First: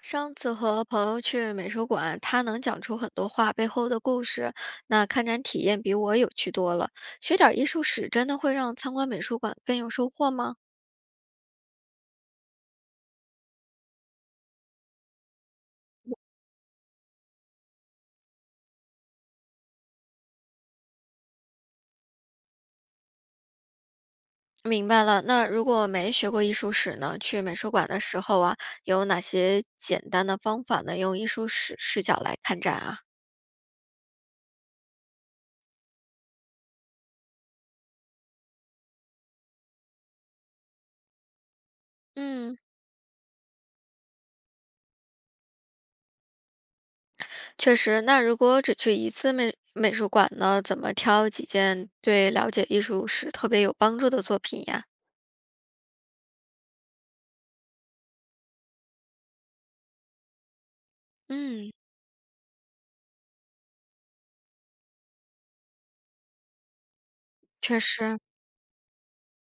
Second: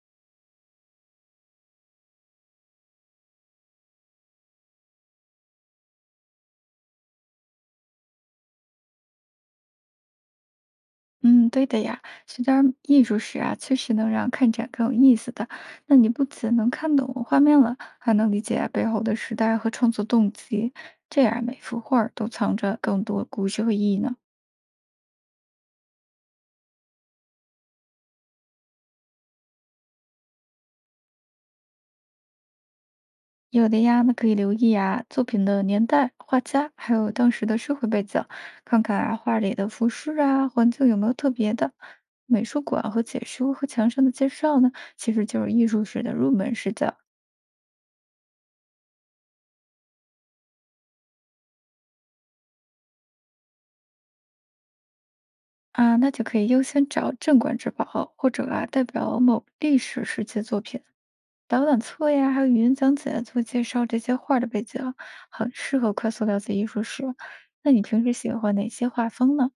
上次和朋友去美术馆，他能讲出很多画背后的故事，那看展体验比我有趣多了。学点儿艺术史真的会让参观美术馆更有收获吗？嗯，对的呀，学点儿艺术史啊，确实能让看展更有意思的。那你不仅能看懂画面了，还能理解背后的时代和创作动机，这样每幅画儿都藏着更多故事和意义呢。明白了，那如果没学过艺术史呢，去美术馆的时候啊，有哪些简单的方法呢？用艺术史视角来看展啊？有的呀，那可以留意啊作品的年代、画家，还有当时的社会背景，看看啊画里的服饰啊、环境有没有特别的。美嗯，术馆和解说和墙上的介绍呢，其实就是艺术史的入门视角。确实。那如果只去一次美术馆呢，怎么挑几件对了解艺术史特别有帮助的作品呀？啊，那就可以优先找镇馆之宝，或者啊代表某历史时期作品、导嗯，览册呀，还有语音讲解做介绍这些画儿的背景，很适合快速了解艺术史。那确你平时实。喜欢哪些画风呢？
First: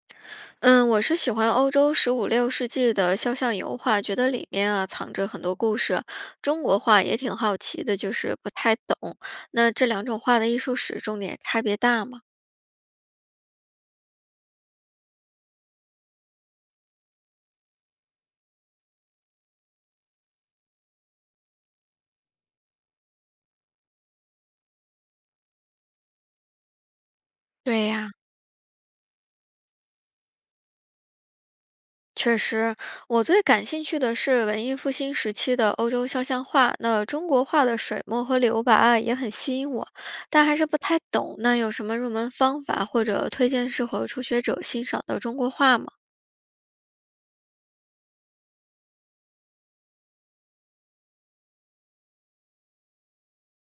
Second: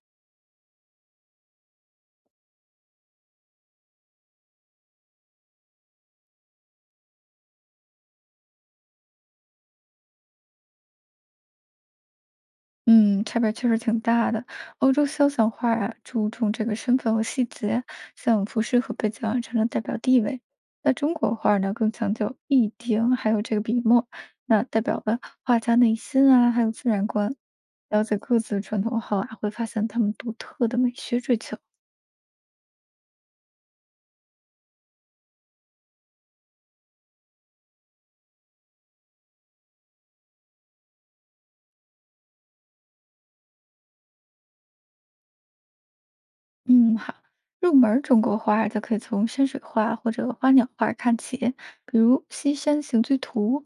嗯，我是喜欢欧洲十五六世纪的肖像油画，觉得里面啊藏着很多故事。中国画也挺好奇的，就是不太懂。那这两种画的艺术史重点差别大吗？嗯，差别确实挺大的。欧洲肖像画啊，注重这个身份和细节，像服饰和背景啊，常常代表地位。那中国画呢，更强调意境，还有这个笔墨，那代表了画家内心啊，还有自然观。对了呀、解各自传统后啊，会发现他们独特的美学追求。确实，我最感兴趣的是文艺复兴时期的欧洲肖像画。那中国画的水墨和留白啊也很吸引我，但还是不太懂。那有什么入门方法或者推荐适合初学者欣赏的中国画吗？嗯，好。入门儿中国画儿，则可以从山水画或者花鸟画儿看起，比如《西山行居图》，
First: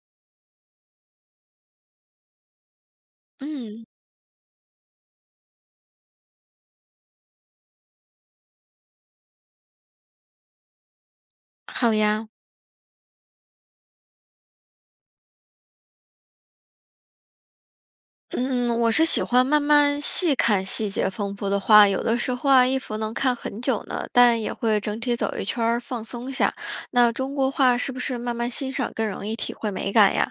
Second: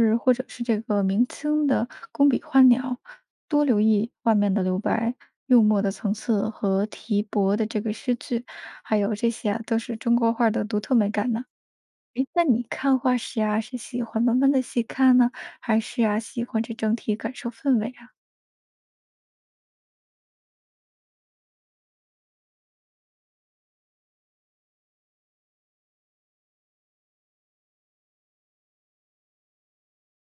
是或者是这个明清的工笔花鸟，多留嗯，意画面的留白、用墨的层次和提笔的这个诗句，还有这些啊，都是中国画儿的独特美感呢。好诶，呀。那你看画时啊，是喜欢慢慢的细看呢，还是啊喜欢这整体感受氛围啊？嗯，我是喜欢慢慢细看细节丰富的话，有的时候啊，一幅能看很久呢，但也会整体走一圈儿放松下。那中国画是不是慢慢欣赏更容易体会美感呀？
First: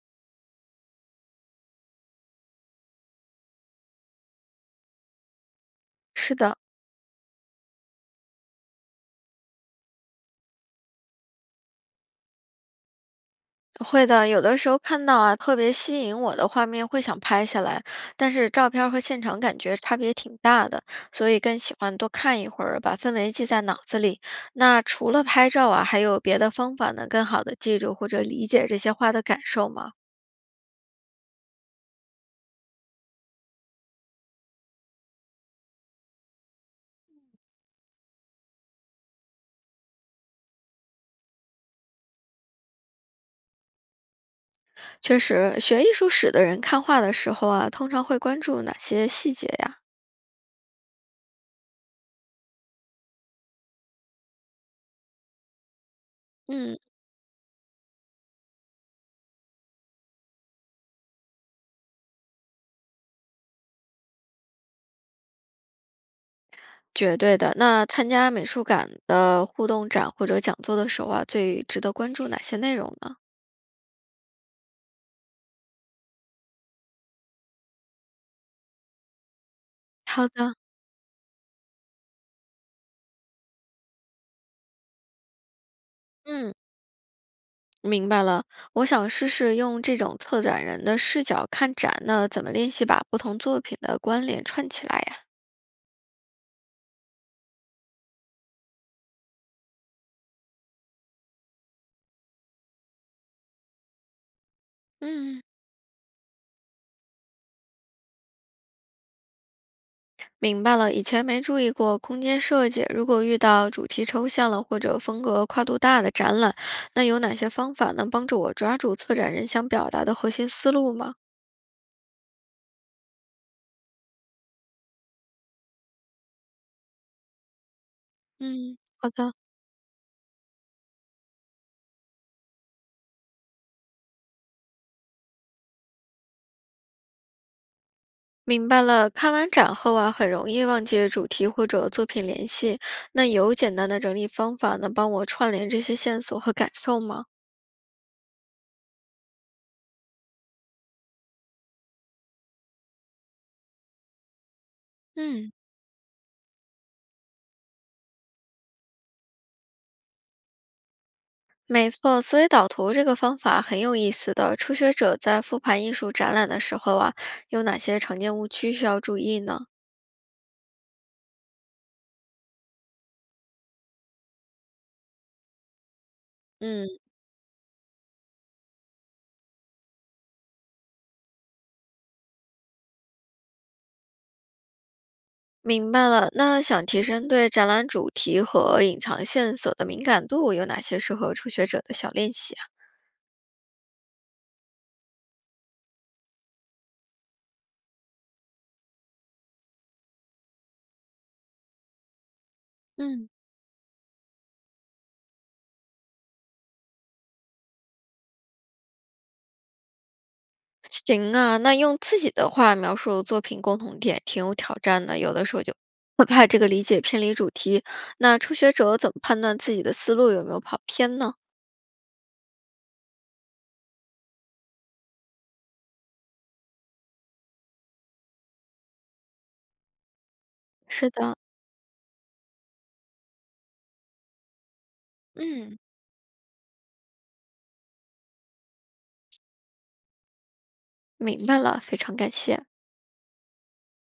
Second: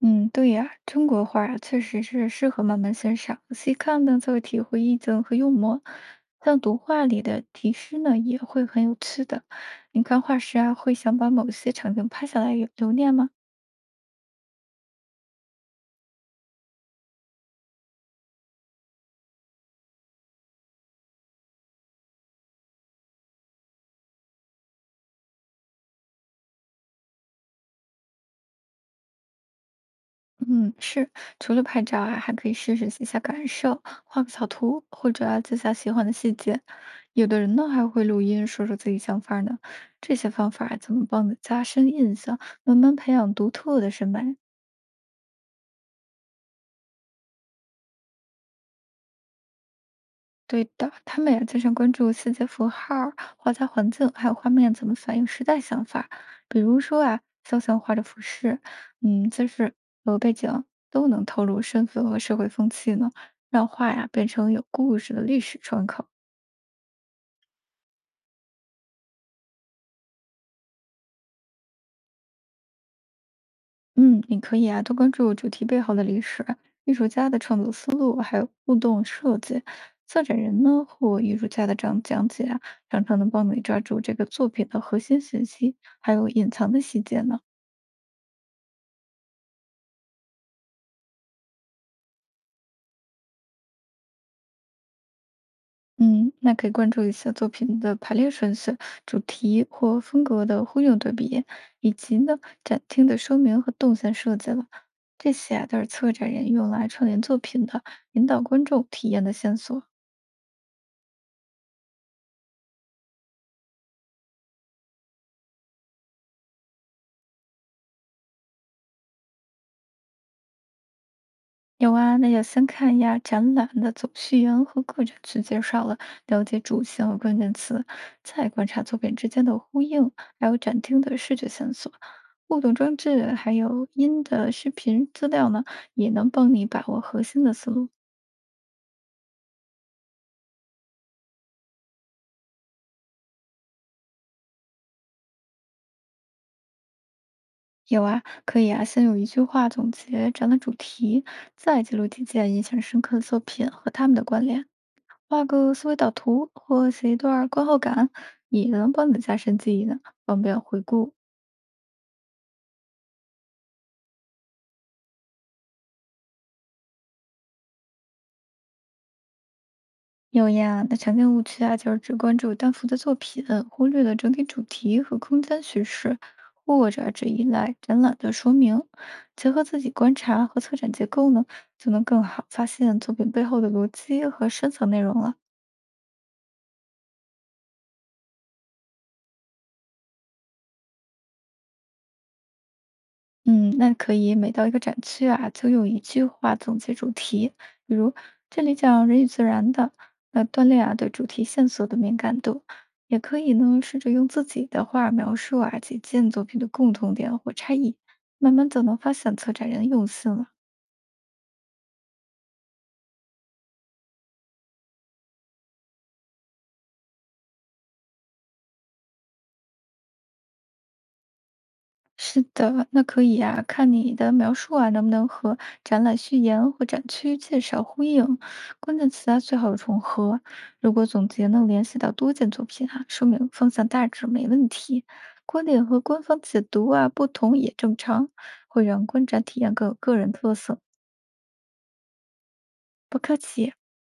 嗯，对呀，中国画儿啊，确实是适合慢慢欣赏，细看呢才会体会意境和幽默。是的，像读画里的题诗呢，也会很有趣的。你看画时啊，会想把某些场景拍下来留留念吗？会的，有的时候看到啊，特别吸引我的画面会想拍下来，但是照片儿和现场感觉差别挺大的，所以更喜欢多看一会儿，把氛围记在脑子里。那除了拍照啊，还有别的方法能更好的记住或者理解这些画的感受吗？嗯，是。除了拍照啊，还可以试试写下感受，画个小图，或者啊记下喜欢的细节。有的人呢还会录音，说说自己想法呢。这些方法怎么帮你加深印象，慢慢培养独特的审美？确实，学艺术史的人看画的时候啊，通常会关注哪些细节呀？对的，他们呀经常关注细节符号儿画家环境，还有画面怎么反映时代想法。比如嗯，说啊，肖像画的服饰、嗯，姿势和背景都能透露身份和社会风气呢，让画呀变成有故事的历史窗口。绝对的。那参加美术馆的互动展或者讲座的时候啊，最值得关注哪些内容呢？嗯，你可以啊多关注主题背后的历史、艺术家的创作思路，还有互动设计。策好展的，人呢或艺术家的讲解啊，常常能帮你抓住这个作品的核心信息，还有隐嗯，藏的细节呢。明白了。我想试试用这种策展人的视角看展，那怎么练习把不同作品的关联串起来呀？嗯，那可以关注一下作品的排列顺序、主题或风格的呼应对比，以及呢展厅的说明和动线设计了。这嗯，些啊都是策展人用来串联作品的，引导观众体验的线索。明白了，以前没注意过空间设计。如果遇到主题抽象了或者风格跨度大的展览，那有哪些方法能帮助我抓住策展人想表达的核心思路吗？有啊，那要先看一下展览的总序言和个展区介绍了，了解主线和关键词，再观嗯，察作好品之的，间的呼应，还有展厅的视觉线索、互动装置，还有音的视频资料呢，也能帮你把握核心的思路。明白了，看完展后啊，很容易忘记主题或者作品联系。那有简单的整理方法能帮我串联这些线索和感受吗？有啊，可以啊，先用一句话总结展览主题，再记录几件印象深刻的作品和他们的关联，画嗯，个思维导图或写一段观后感，也能帮你加深记忆呢，方便回顾。没错，思维导图这个方法很有意思的。初学者在复盘艺术展览的时候啊，有哪些常见误区需要注意呢？有呀，那常见误区啊，就是只关注单幅的作品，忽略了整体主题和空间叙事，嗯，或者只依赖展览的说明，结合自己观察和策展结构呢，就能更好发现作品背后的逻辑和深层内容了。明白了。那想提升对展览主题和隐藏线索的敏感度，有哪些适合初学者的小练习啊？嗯，那可以每到一个展区啊，就用一句话总结主题，比如这里讲人与自然的，那锻炼啊对主题线索的敏感度，也嗯，可以呢试着用自己的话描述啊几件作品的共同点或差异，慢慢就能发现策展人用心了。行啊。那用自己的话描述作品共同点，挺有挑战的。有的时候就会怕这个理解偏离主题。那初学者怎么判断自己的思路有没有跑偏呢？是的，那可以啊。看你的描述啊，能不能和展览序言或展区介绍呼应，关键词啊最好重合。如果是总的，结能联系到多件作品啊，说明方向大致没问题。观嗯，点和官方解读啊不同也正常，会让观展体验更有个人特色。明白了，非常感谢。不客气。